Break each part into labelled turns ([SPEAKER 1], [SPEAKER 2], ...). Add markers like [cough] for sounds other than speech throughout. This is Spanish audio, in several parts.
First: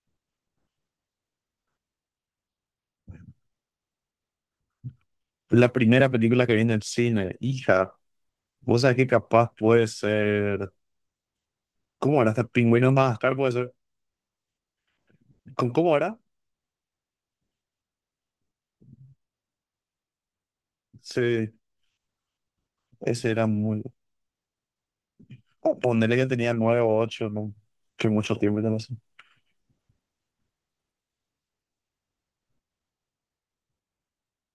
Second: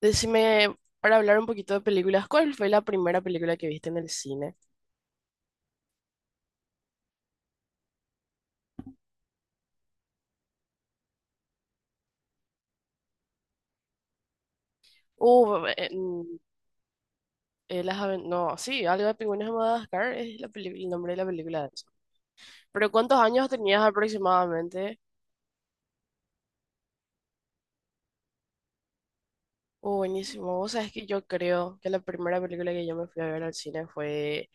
[SPEAKER 1] Decime, para hablar un poquito de películas, ¿cuál fue la primera película que viste en el cine?
[SPEAKER 2] La primera película que vi en el cine, hija, vos sabés que capaz puede ser. ¿Cómo era? Hasta Pingüinos Madagascar puede ser.
[SPEAKER 1] Uh,
[SPEAKER 2] ¿Con
[SPEAKER 1] eh,
[SPEAKER 2] cómo era?
[SPEAKER 1] mm, no, sí, algo de Pingüinos de Madagascar es la el nombre de la
[SPEAKER 2] Sí,
[SPEAKER 1] película de eso. Pero ¿cuántos
[SPEAKER 2] ese era
[SPEAKER 1] años tenías
[SPEAKER 2] muy.
[SPEAKER 1] aproximadamente?
[SPEAKER 2] Oh, Ponele que tenía nueve o ocho, ¿no? Que mucho tiempo ya no sé.
[SPEAKER 1] Buenísimo. Vos sabés que yo creo que la primera película que yo me fui a ver al cine fue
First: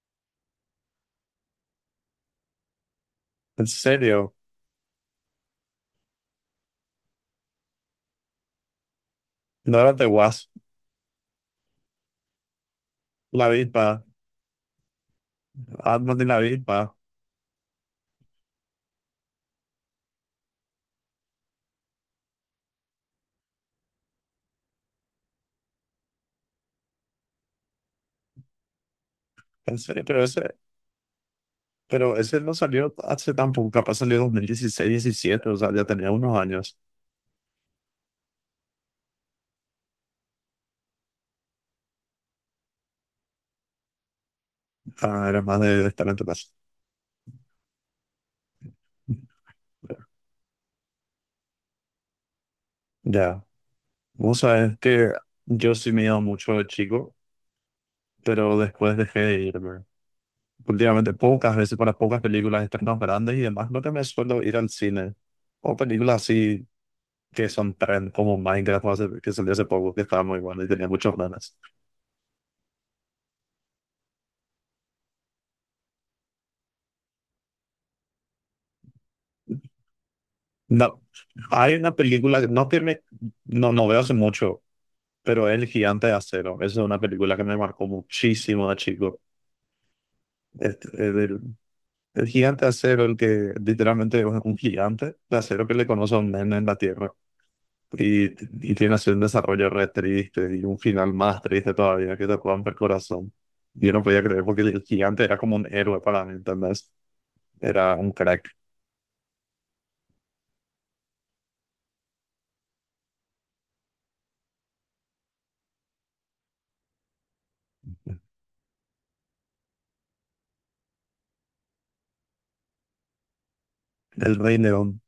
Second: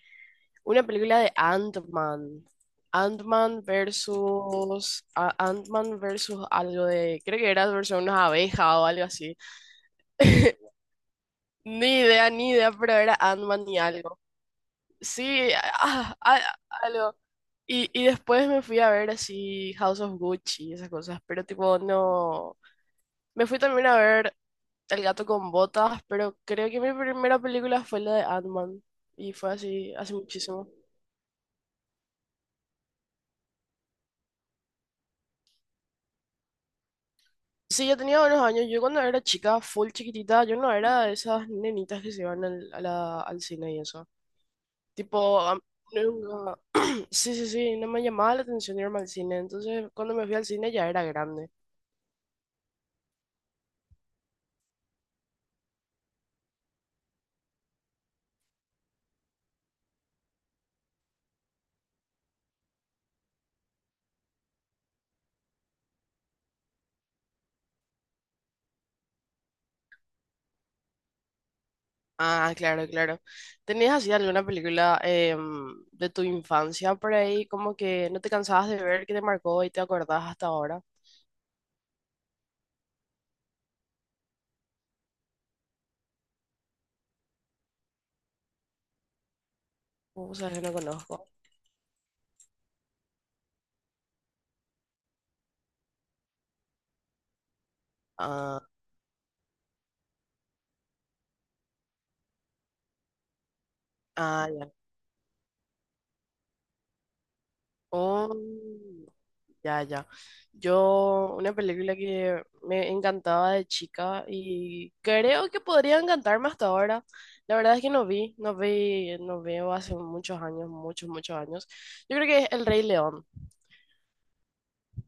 [SPEAKER 1] una película de Ant-Man. Ant-Man
[SPEAKER 2] En serio,
[SPEAKER 1] versus Ant-Man versus algo de. Creo que era versus unas abejas o algo así.
[SPEAKER 2] no era de Wasp,
[SPEAKER 1] [laughs] Ni idea, ni idea, pero era
[SPEAKER 2] la
[SPEAKER 1] Ant-Man y
[SPEAKER 2] avispa,
[SPEAKER 1] algo. Sí, ah,
[SPEAKER 2] Ant-Man de la
[SPEAKER 1] ah,
[SPEAKER 2] avispa.
[SPEAKER 1] algo. Y después me fui a ver así House of Gucci y esas cosas, pero tipo no. Me fui también a ver El gato con botas, pero creo que mi primera película fue la de Ant-Man y fue
[SPEAKER 2] En
[SPEAKER 1] así
[SPEAKER 2] serio,
[SPEAKER 1] hace muchísimo.
[SPEAKER 2] pero ese no salió hace tan poco, capaz salió en 2016, 17, o sea, ya tenía unos años.
[SPEAKER 1] Sí, yo tenía unos años. Yo, cuando era chica, full chiquitita, yo no era de esas nenitas que se iban al cine y eso.
[SPEAKER 2] Ah,
[SPEAKER 1] Tipo,
[SPEAKER 2] era más de estar en tu casa.
[SPEAKER 1] nunca. Sí, sí, sí, no me llamaba la atención irme al cine. Entonces, cuando me fui al cine, ya era grande.
[SPEAKER 2] Ya, vos sabés que yo sí me he ido mucho de chico, pero después dejé de irme. Últimamente pocas veces para pocas películas estrenos grandes y demás, no que me suelo ir al cine. O películas así que son trend, como Minecraft, o que salió hace poco, que estaba muy bueno y tenía muchas ganas.
[SPEAKER 1] Ah, claro, claro. ¿Tenías así alguna película, de tu infancia por ahí, como que no te cansabas de ver, que te marcó y te acordás hasta ahora?
[SPEAKER 2] No, hay una película, que no tiene no, no veo hace mucho, pero El Gigante de Acero. Esa es una película que me marcó muchísimo de chico.
[SPEAKER 1] O sea, que no
[SPEAKER 2] Este,
[SPEAKER 1] conozco.
[SPEAKER 2] el, el- Gigante de Acero, el que literalmente es un gigante de acero que le conoce a un nene en la Tierra. Y,
[SPEAKER 1] Ah,
[SPEAKER 2] y tiene así un desarrollo re triste y un final más triste todavía que te rompe el corazón. Yo no podía creer
[SPEAKER 1] ah,
[SPEAKER 2] porque
[SPEAKER 1] ya.
[SPEAKER 2] el gigante era como un héroe para mí, ¿entendés? Era un
[SPEAKER 1] Oh.
[SPEAKER 2] crack.
[SPEAKER 1] Ya, ya. Yo, una película que me encantaba de chica y creo que podría encantarme hasta ahora. La verdad es que no vi, no vi, no veo hace muchos años, muchos, muchos años. Yo creo que es El Rey León.
[SPEAKER 2] El Rey León.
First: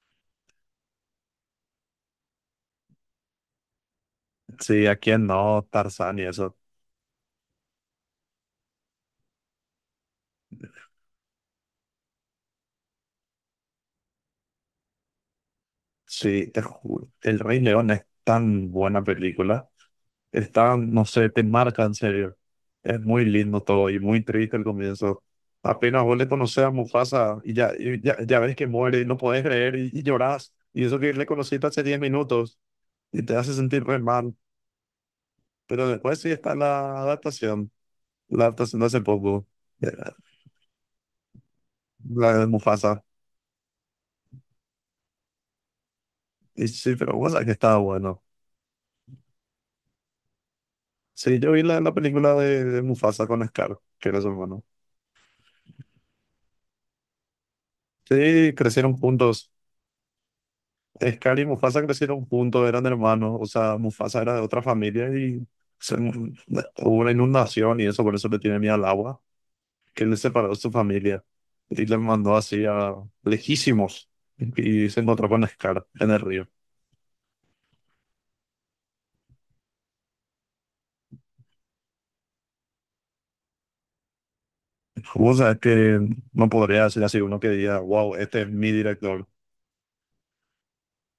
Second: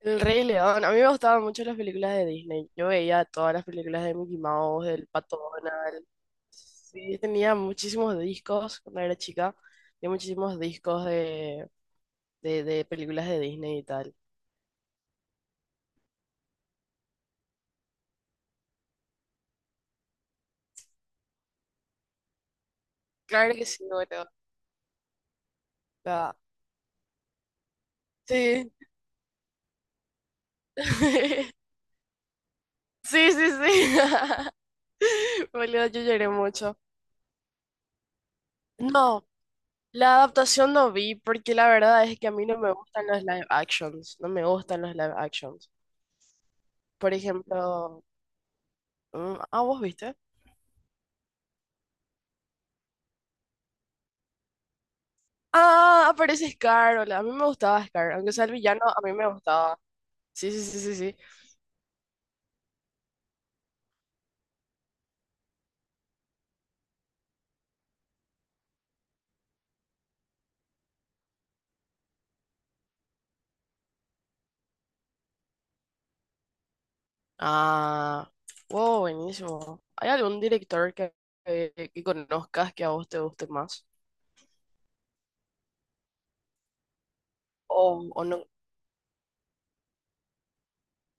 [SPEAKER 1] El Rey León. A mí me gustaban mucho las películas de Disney. Yo veía todas las películas de Mickey Mouse,
[SPEAKER 2] Sí, ¿a
[SPEAKER 1] del
[SPEAKER 2] quién
[SPEAKER 1] Pato
[SPEAKER 2] no?
[SPEAKER 1] Donald.
[SPEAKER 2] Tarzán y eso.
[SPEAKER 1] Sí, tenía muchísimos discos cuando era chica. Tenía muchísimos discos de, de películas de Disney y tal.
[SPEAKER 2] Sí, te juro. El Rey León es tan buena película. Están, no sé, te marca en serio. Es muy
[SPEAKER 1] Claro
[SPEAKER 2] lindo
[SPEAKER 1] que sí,
[SPEAKER 2] todo y muy
[SPEAKER 1] bueno, o
[SPEAKER 2] triste el comienzo. Apenas vos le
[SPEAKER 1] sea,
[SPEAKER 2] conoces a Mufasa ya ves que
[SPEAKER 1] sí.
[SPEAKER 2] muere y no podés creer y llorás. Y eso que le conociste
[SPEAKER 1] [laughs]
[SPEAKER 2] hace 10 minutos y
[SPEAKER 1] Sí,
[SPEAKER 2] te
[SPEAKER 1] sí,
[SPEAKER 2] hace sentir re
[SPEAKER 1] sí.
[SPEAKER 2] mal.
[SPEAKER 1] [laughs] Boludo,
[SPEAKER 2] Pero
[SPEAKER 1] yo
[SPEAKER 2] después
[SPEAKER 1] lloré
[SPEAKER 2] sí está
[SPEAKER 1] mucho.
[SPEAKER 2] la adaptación. La adaptación de hace
[SPEAKER 1] No,
[SPEAKER 2] poco. eh,
[SPEAKER 1] la adaptación no vi porque la verdad es que a
[SPEAKER 2] La
[SPEAKER 1] mí
[SPEAKER 2] de
[SPEAKER 1] no me
[SPEAKER 2] Mufasa.
[SPEAKER 1] gustan los live actions. No me gustan los live actions.
[SPEAKER 2] Y sí,
[SPEAKER 1] Por
[SPEAKER 2] pero bueno, que estaba
[SPEAKER 1] ejemplo,
[SPEAKER 2] bueno.
[SPEAKER 1] ¿vos viste?
[SPEAKER 2] Sí, yo vi la película de Mufasa con Scar, que era su hermano.
[SPEAKER 1] Ah, aparece Scar. Hola, a mí me gustaba Scar. Aunque sea el
[SPEAKER 2] Sí,
[SPEAKER 1] villano,
[SPEAKER 2] crecieron
[SPEAKER 1] a mí me
[SPEAKER 2] juntos.
[SPEAKER 1] gustaba. Sí, sí, sí, sí, sí.
[SPEAKER 2] Es y Mufasa crecieron juntos, eran hermanos, o sea, Mufasa era de otra familia y hubo una inundación y eso, por eso le tiene miedo al agua, que él le separó de su familia y le mandó así a lejísimos y se encontró con Scar en el río.
[SPEAKER 1] Ah, wow, buenísimo. ¿Hay algún director que conozcas que a vos te guste más?
[SPEAKER 2] O sea, es que no podría decir así uno que diga,
[SPEAKER 1] O,
[SPEAKER 2] wow,
[SPEAKER 1] o
[SPEAKER 2] este
[SPEAKER 1] no.
[SPEAKER 2] es mi director,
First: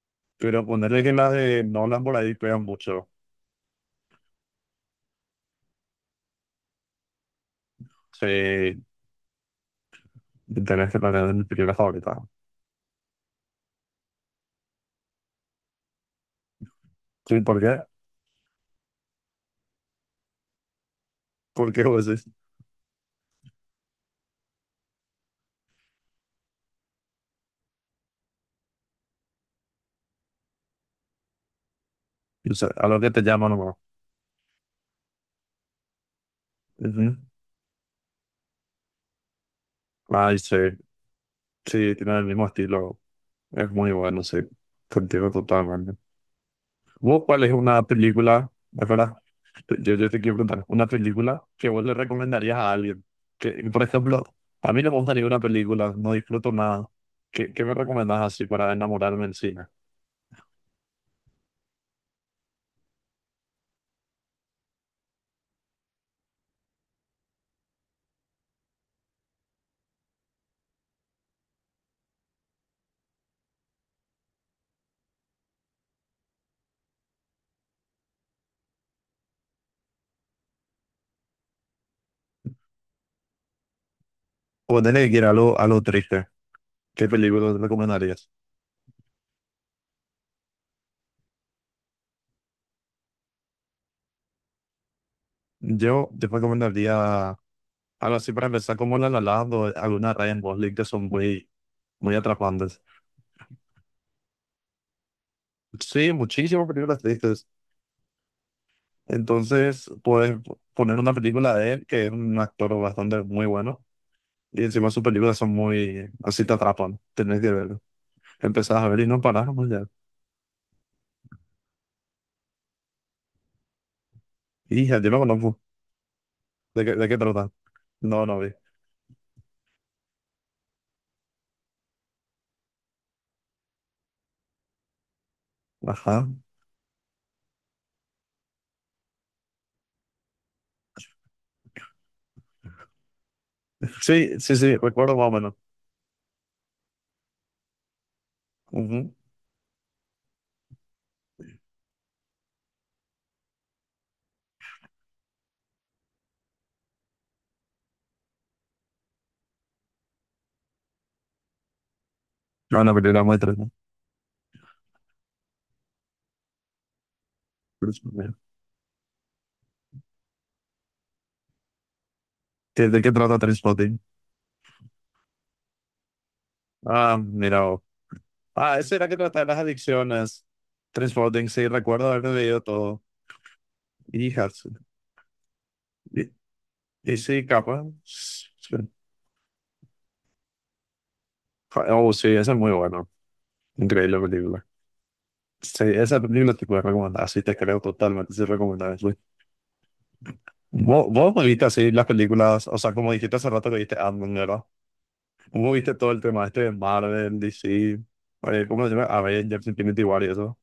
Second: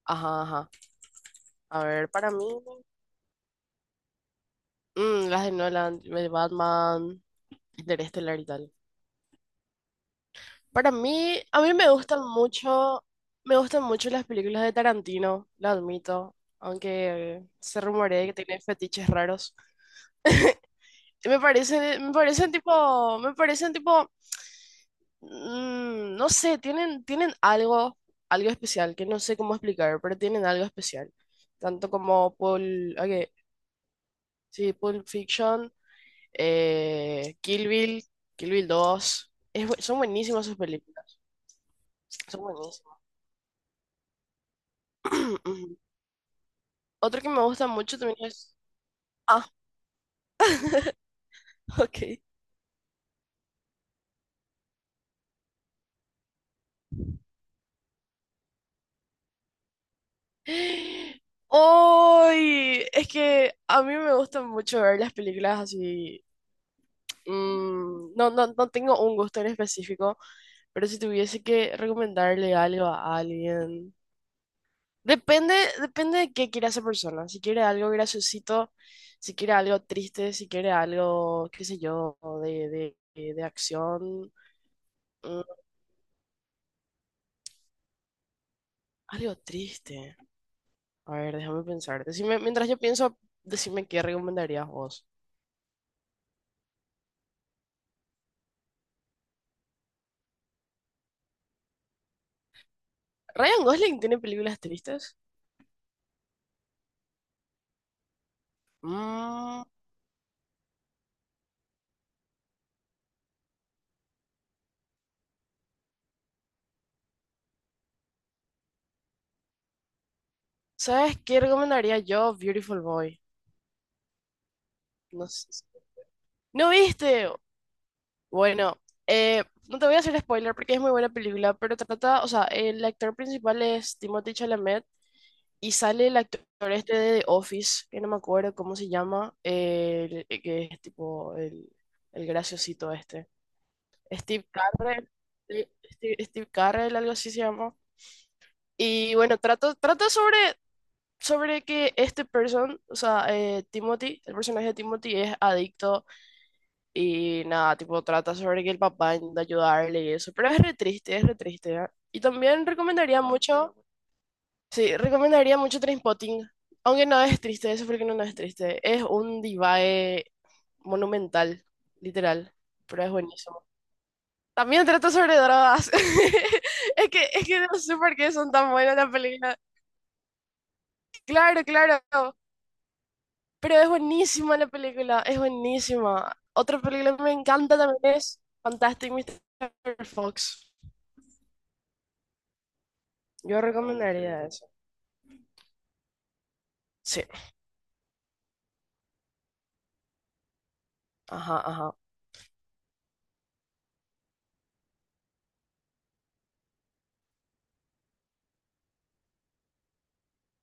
[SPEAKER 1] Ajá,
[SPEAKER 2] pero
[SPEAKER 1] ajá.
[SPEAKER 2] ponerle que la de
[SPEAKER 1] A
[SPEAKER 2] Nolan
[SPEAKER 1] ver,
[SPEAKER 2] por
[SPEAKER 1] para
[SPEAKER 2] ahí
[SPEAKER 1] mí.
[SPEAKER 2] pegan mucho,
[SPEAKER 1] Las de Nolan, de Batman, Interestelar y tal.
[SPEAKER 2] sí, tenés
[SPEAKER 1] Para
[SPEAKER 2] que tener
[SPEAKER 1] mí,
[SPEAKER 2] mi
[SPEAKER 1] a
[SPEAKER 2] película
[SPEAKER 1] mí
[SPEAKER 2] favorita.
[SPEAKER 1] me gustan mucho las películas de Tarantino, lo admito, aunque
[SPEAKER 2] ¿Sí? ¿Por qué?
[SPEAKER 1] se rumorea que tiene fetiches raros. Y me
[SPEAKER 2] ¿Por qué
[SPEAKER 1] parece,
[SPEAKER 2] vos decís?
[SPEAKER 1] me parecen tipo, no sé, tienen algo, algo especial, que no sé cómo explicar, pero tienen algo especial. Tanto como
[SPEAKER 2] O sea, a
[SPEAKER 1] Pulp,
[SPEAKER 2] lo que te
[SPEAKER 1] ok,
[SPEAKER 2] llama nomás.
[SPEAKER 1] sí, Pulp Fiction.
[SPEAKER 2] Ujú.
[SPEAKER 1] Kill Bill, Kill Bill 2. Son
[SPEAKER 2] Ay,
[SPEAKER 1] buenísimas
[SPEAKER 2] sí,
[SPEAKER 1] sus películas,
[SPEAKER 2] sí, tiene el
[SPEAKER 1] son
[SPEAKER 2] mismo
[SPEAKER 1] buenísimas.
[SPEAKER 2] estilo. Es muy bueno, sí. Contigo
[SPEAKER 1] [clears throat]
[SPEAKER 2] totalmente.
[SPEAKER 1] Otro
[SPEAKER 2] ¿Vos
[SPEAKER 1] que me
[SPEAKER 2] cuál es
[SPEAKER 1] gusta
[SPEAKER 2] una
[SPEAKER 1] mucho también
[SPEAKER 2] película,
[SPEAKER 1] es.
[SPEAKER 2] es verdad,
[SPEAKER 1] Ah,
[SPEAKER 2] yo te quiero preguntar, una película que
[SPEAKER 1] [laughs]
[SPEAKER 2] vos le
[SPEAKER 1] ok.
[SPEAKER 2] recomendarías a alguien. Que, por ejemplo, a mí no me gusta ninguna película, no disfruto nada. Qué me recomendás así para enamorarme en cine?
[SPEAKER 1] ¡Ay! Es que a mí me gusta mucho ver las películas así. No, no, no tengo un gusto en específico, pero si tuviese que recomendarle algo a alguien. Depende, depende de qué quiera esa persona. Si quiere algo graciosito, si quiere algo triste, si quiere algo, qué sé yo, de acción.
[SPEAKER 2] Ponele que quiera
[SPEAKER 1] mm,
[SPEAKER 2] algo triste. ¿Qué película te recomendarías?
[SPEAKER 1] Algo triste. A ver, déjame pensar. Decime, mientras yo pienso, decime qué recomendarías vos.
[SPEAKER 2] Yo te recomendaría algo así para empezar, como la La Land o alguna Rainbow League que son muy, muy atrapantes.
[SPEAKER 1] ¿Ryan Gosling tiene películas tristes?
[SPEAKER 2] Sí, muchísimas películas tristes.
[SPEAKER 1] Mm,
[SPEAKER 2] Entonces, puedes poner una película de él, que es un actor bastante muy bueno, y encima sus películas son muy, así te atrapan, tenés que verlo. Empezás a ver y no parás, pues ya.
[SPEAKER 1] ¿Sabes qué recomendaría yo? Beautiful Boy.
[SPEAKER 2] Y ya yo me
[SPEAKER 1] No sé
[SPEAKER 2] conozco.
[SPEAKER 1] ¿No
[SPEAKER 2] De qué
[SPEAKER 1] viste?
[SPEAKER 2] trata? No, no vi.
[SPEAKER 1] Bueno, no te voy a hacer spoiler porque es muy buena película, pero trata, o sea, el actor principal es Timothée Chalamet. Y sale el
[SPEAKER 2] Ajá.
[SPEAKER 1] actor este de The Office, que no me acuerdo cómo se llama, que es tipo el graciosito este.
[SPEAKER 2] Sí,
[SPEAKER 1] Steve
[SPEAKER 2] sí, sí,
[SPEAKER 1] Carrell,
[SPEAKER 2] recuerdo más o menos.
[SPEAKER 1] sí, Steve Carrell, algo así se llama.
[SPEAKER 2] Ujú.
[SPEAKER 1] Y bueno, trata sobre, que o sea, Timothy, el personaje de Timothy es adicto, y nada, tipo trata sobre que el papá intenta ayudarle y eso. Pero es re triste, ¿eh? Y también
[SPEAKER 2] No, una
[SPEAKER 1] recomendaría
[SPEAKER 2] película muy triste.
[SPEAKER 1] mucho. Sí, recomendaría mucho Trainspotting, aunque no es triste, eso porque no, no es triste. Es un divae monumental, literal,
[SPEAKER 2] De
[SPEAKER 1] pero es
[SPEAKER 2] qué trata
[SPEAKER 1] buenísimo.
[SPEAKER 2] Trainspotting?
[SPEAKER 1] También trata sobre drogas. [laughs] Es
[SPEAKER 2] Ah,
[SPEAKER 1] que, es que
[SPEAKER 2] mira,
[SPEAKER 1] no sé por qué son tan
[SPEAKER 2] ah, eso
[SPEAKER 1] buenas
[SPEAKER 2] era
[SPEAKER 1] las
[SPEAKER 2] que tratar
[SPEAKER 1] películas.
[SPEAKER 2] las adicciones. Transporting,
[SPEAKER 1] Claro,
[SPEAKER 2] sí,
[SPEAKER 1] claro,
[SPEAKER 2] recuerdo haber leído todo.
[SPEAKER 1] pero es
[SPEAKER 2] Y
[SPEAKER 1] buenísima la
[SPEAKER 2] Hudson.
[SPEAKER 1] película, es
[SPEAKER 2] Y,
[SPEAKER 1] buenísima. Otra película
[SPEAKER 2] y
[SPEAKER 1] que me
[SPEAKER 2] sí,
[SPEAKER 1] encanta
[SPEAKER 2] capaz.
[SPEAKER 1] también es
[SPEAKER 2] Sí.
[SPEAKER 1] Fantastic Mr. Fox.
[SPEAKER 2] Oh, sí, esa es muy buena.
[SPEAKER 1] Yo Ah, ok,
[SPEAKER 2] Increíble
[SPEAKER 1] recomendaría, ok, eso.
[SPEAKER 2] película. Sí, esa película te puedo
[SPEAKER 1] Sí,
[SPEAKER 2] recomendar. Sí, te creo totalmente. Sí, recomendable. Sí. Vos me
[SPEAKER 1] ajá,
[SPEAKER 2] viste así
[SPEAKER 1] ajá.
[SPEAKER 2] las películas? O sea, como dijiste hace rato que viste Ant-Man, ¿verdad? ¿Cómo viste todo el tema este de Marvel, DC? Oye, ¿cómo se llama? Avengers, Infinity War y eso.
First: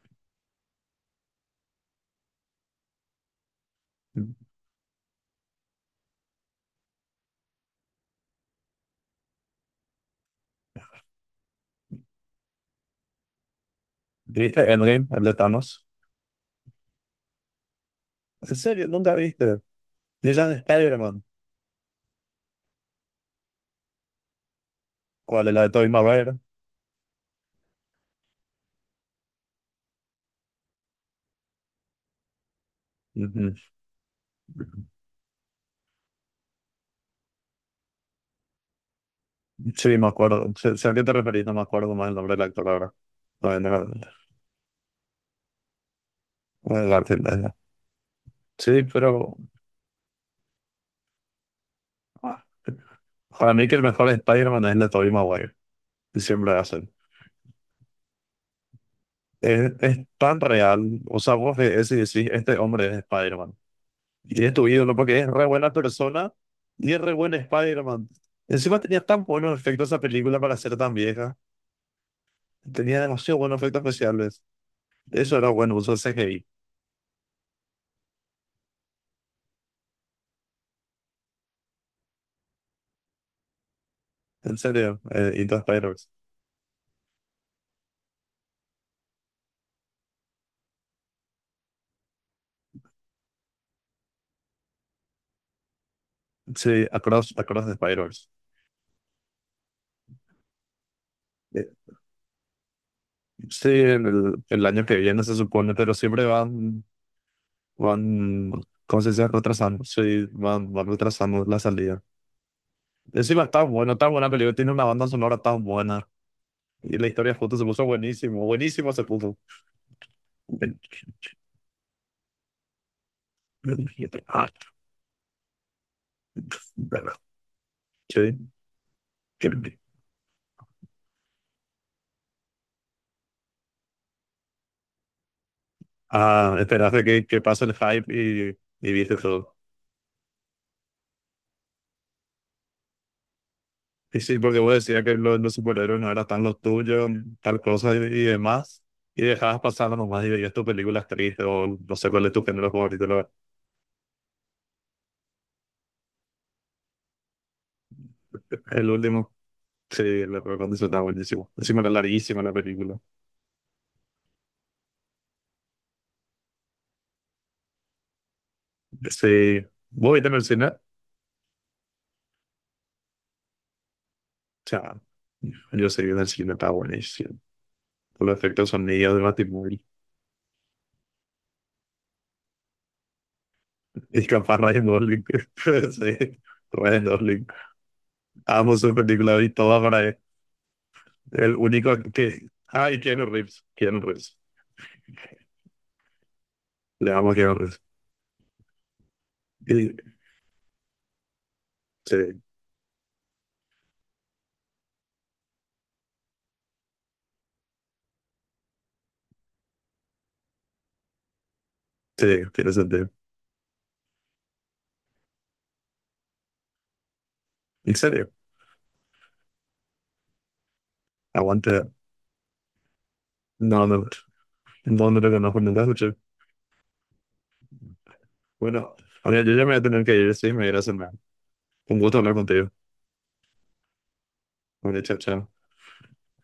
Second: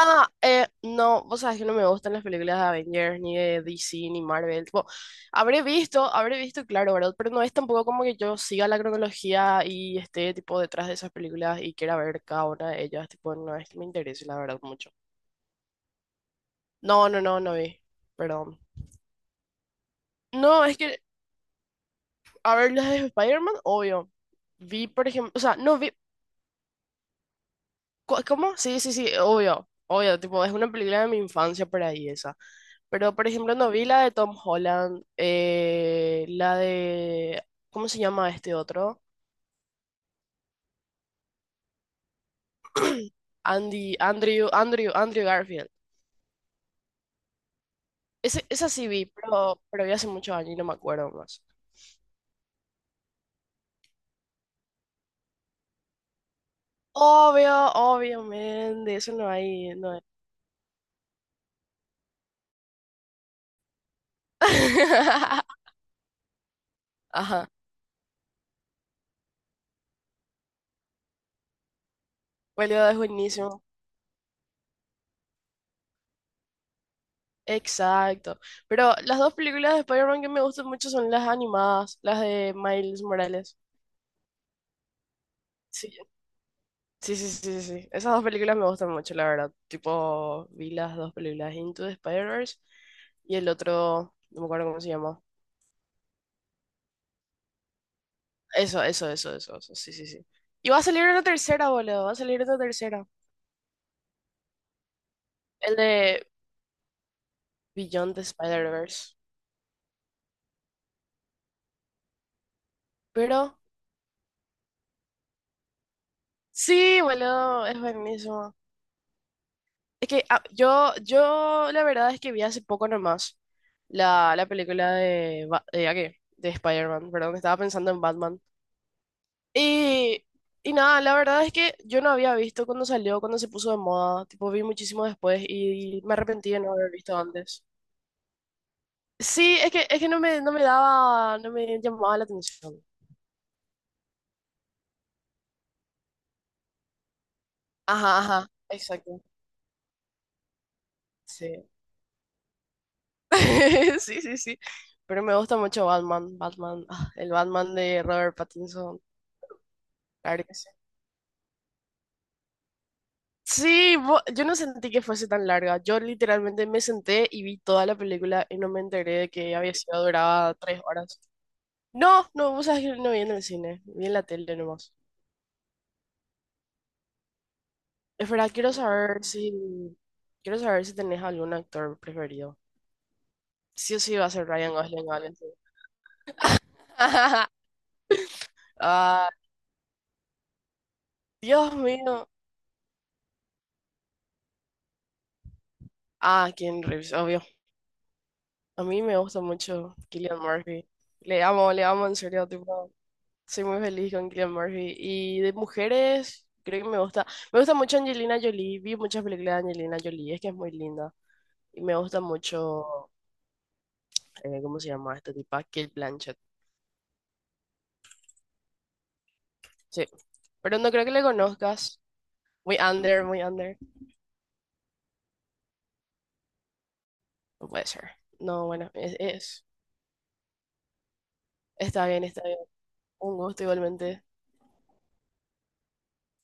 [SPEAKER 1] Ah, no, vos sabés que no me gustan las películas de Avengers, ni de DC, ni Marvel. Tipo, habré visto, claro, ¿verdad? Pero no es tampoco como que yo siga la cronología y esté, tipo, detrás de esas películas y quiera ver cada una de ellas. Tipo, no es que me interese, la verdad,
[SPEAKER 2] ¿Viste
[SPEAKER 1] mucho.
[SPEAKER 2] Endgame, el de Thanos?
[SPEAKER 1] No, no, no, no vi.
[SPEAKER 2] ¿En
[SPEAKER 1] Perdón.
[SPEAKER 2] serio? ¿Nunca viste? Ni la de
[SPEAKER 1] No, es
[SPEAKER 2] spider.
[SPEAKER 1] que, a ver, las de Spider-Man, obvio. Vi, por ejemplo, o
[SPEAKER 2] ¿Cuál es
[SPEAKER 1] sea,
[SPEAKER 2] la de
[SPEAKER 1] no
[SPEAKER 2] Tobey
[SPEAKER 1] vi.
[SPEAKER 2] Maguire?
[SPEAKER 1] ¿Cómo? Sí, sí, sí, obvio, obvio, tipo, es una película de mi infancia por ahí esa. Pero, por
[SPEAKER 2] Ujú.
[SPEAKER 1] ejemplo, no vi la de Tom Holland, la de, ¿cómo se llama este otro?
[SPEAKER 2] Sí, me acuerdo. Sé a qué te referís, no me acuerdo más el nombre del actor ahora. Todavía
[SPEAKER 1] Andy,
[SPEAKER 2] tengo
[SPEAKER 1] Andrew, Andrew, Andrew Garfield.
[SPEAKER 2] el cartel de.
[SPEAKER 1] Ese, esa
[SPEAKER 2] Sí,
[SPEAKER 1] sí vi,
[SPEAKER 2] pero
[SPEAKER 1] pero vi hace muchos años y no me acuerdo más.
[SPEAKER 2] ah, para mí que el mejor Spider-Man es el de Tobey Maguire. Que siempre hacen.
[SPEAKER 1] Obvio, obviamente, eso no hay, no
[SPEAKER 2] Es
[SPEAKER 1] hay.
[SPEAKER 2] tan real. O sea, vos ves y decís, este hombre es Spider-Man. Y es tu ídolo porque es re
[SPEAKER 1] [laughs]
[SPEAKER 2] buena persona y es re buen
[SPEAKER 1] Ajá,
[SPEAKER 2] Spider-Man. Encima tenía tan buenos efectos esa película para ser tan vieja.
[SPEAKER 1] boludo, es
[SPEAKER 2] Tenía demasiado buenos
[SPEAKER 1] buenísimo.
[SPEAKER 2] efectos especiales. Eso era bueno, uso CGI.
[SPEAKER 1] Exacto. Pero las dos películas de Spider-Man que me gustan mucho son las animadas, las de Miles Morales.
[SPEAKER 2] En serio, y todo
[SPEAKER 1] Sí,
[SPEAKER 2] Spider-Verse.
[SPEAKER 1] sí, sí, sí, sí, sí. Esas dos películas me gustan mucho, la verdad. Tipo, vi las dos películas, Into the Spider-Verse, y el otro, no me acuerdo cómo se llama.
[SPEAKER 2] Sí, Across the Spider-Verse.
[SPEAKER 1] Eso, sí, sí, sí. Y va a salir una
[SPEAKER 2] Eh,
[SPEAKER 1] tercera, boludo, va a salir una tercera.
[SPEAKER 2] Sí, en el año que viene se supone,
[SPEAKER 1] El
[SPEAKER 2] pero siempre
[SPEAKER 1] de
[SPEAKER 2] van,
[SPEAKER 1] Beyond the
[SPEAKER 2] van, ¿cómo se
[SPEAKER 1] Spider-Verse.
[SPEAKER 2] dice? Retrasando. Sí, van, van retrasando la salida.
[SPEAKER 1] Pero,
[SPEAKER 2] Encima está bueno, tan buena película, tiene una banda sonora tan buena. Y
[SPEAKER 1] sí,
[SPEAKER 2] la historia justo se
[SPEAKER 1] boludo, es
[SPEAKER 2] puso buenísimo,
[SPEAKER 1] buenísimo.
[SPEAKER 2] buenísimo se puso.
[SPEAKER 1] Es que yo, la verdad es que vi hace poco nomás la película de, ¿a qué? De Spider-Man, perdón, estaba pensando en
[SPEAKER 2] Sí.
[SPEAKER 1] Batman. Y, y nada, la verdad es que yo no había visto cuando salió, cuando se puso de moda, tipo vi muchísimo después y me arrepentí
[SPEAKER 2] Ah,
[SPEAKER 1] de no haber
[SPEAKER 2] esperaste
[SPEAKER 1] visto
[SPEAKER 2] que pase
[SPEAKER 1] antes.
[SPEAKER 2] el hype y viste todo.
[SPEAKER 1] Sí, es que no me, no me daba, no me llamaba la atención.
[SPEAKER 2] Sí, sí, porque vos decías que los superhéroes no eran tan los tuyos, tal cosa
[SPEAKER 1] Ajá,
[SPEAKER 2] y
[SPEAKER 1] ajá,
[SPEAKER 2] demás,
[SPEAKER 1] exacto,
[SPEAKER 2] y dejabas pasando nomás y veías tus películas tristes,
[SPEAKER 1] sí.
[SPEAKER 2] o no sé cuál es tu género favorito, la verdad.
[SPEAKER 1] [laughs] Sí, sí, sí. Pero me gusta mucho Batman, Batman, el Batman de Robert
[SPEAKER 2] El
[SPEAKER 1] Pattinson,
[SPEAKER 2] último, sí, el
[SPEAKER 1] claro que
[SPEAKER 2] recuerdo
[SPEAKER 1] sí.
[SPEAKER 2] está buenísimo. Encima era larguísima la película.
[SPEAKER 1] Sí, yo no sentí que fuese tan larga. Yo literalmente me senté y vi toda la película y no me enteré de que
[SPEAKER 2] Sí,
[SPEAKER 1] había sido
[SPEAKER 2] vos viste en el
[SPEAKER 1] duraba
[SPEAKER 2] cine, o
[SPEAKER 1] 3 horas. No, no, vos sabés que no vi en el cine, vi en la tele nomás.
[SPEAKER 2] sea, yo sé que en el cine está buenísimo. Con
[SPEAKER 1] Es
[SPEAKER 2] los
[SPEAKER 1] verdad,
[SPEAKER 2] efectos
[SPEAKER 1] quiero
[SPEAKER 2] sonidos de
[SPEAKER 1] saber
[SPEAKER 2] Batimóvil,
[SPEAKER 1] si, quiero saber si tenés algún actor preferido. Sí o sí
[SPEAKER 2] y
[SPEAKER 1] va a ser
[SPEAKER 2] capaz
[SPEAKER 1] Ryan
[SPEAKER 2] Ryan
[SPEAKER 1] Gosling o
[SPEAKER 2] Gosling,
[SPEAKER 1] alguien así.
[SPEAKER 2] [laughs] sí, Ryan Gosling.
[SPEAKER 1] [laughs]
[SPEAKER 2] Amo su
[SPEAKER 1] Ah,
[SPEAKER 2] película y toda para él. El
[SPEAKER 1] Dios
[SPEAKER 2] único
[SPEAKER 1] mío.
[SPEAKER 2] que. Ah, y Keanu Reeves, Keanu Reeves.
[SPEAKER 1] Ah, Keanu
[SPEAKER 2] Le
[SPEAKER 1] Reeves,
[SPEAKER 2] vamos a
[SPEAKER 1] obvio.
[SPEAKER 2] quedar.
[SPEAKER 1] A mí me gusta mucho
[SPEAKER 2] Sí,
[SPEAKER 1] Killian Murphy. Le amo en
[SPEAKER 2] sí,
[SPEAKER 1] serio, tipo, soy muy feliz con Killian Murphy. Y de mujeres, creo que me gusta, mucho Angelina Jolie. Vi muchas películas de Angelina Jolie, es que es muy linda. Y me gusta
[SPEAKER 2] sí, tiene sentido.
[SPEAKER 1] mucho, ¿cómo se llama esta tipa? Kate Blanchett.
[SPEAKER 2] En serio,
[SPEAKER 1] Sí, pero no creo que le
[SPEAKER 2] aguante.
[SPEAKER 1] conozcas. Muy under, muy under.
[SPEAKER 2] No, no, no, no, no, no, no, no,
[SPEAKER 1] No puede ser. No, bueno,
[SPEAKER 2] bueno, ahora yo ya me
[SPEAKER 1] es-
[SPEAKER 2] voy a tener que ir, sí, me voy a ir a cenar. Un
[SPEAKER 1] Está
[SPEAKER 2] gusto
[SPEAKER 1] bien,
[SPEAKER 2] hablar
[SPEAKER 1] está bien.
[SPEAKER 2] contigo.
[SPEAKER 1] Un gusto igualmente.
[SPEAKER 2] Bueno, chao, chao.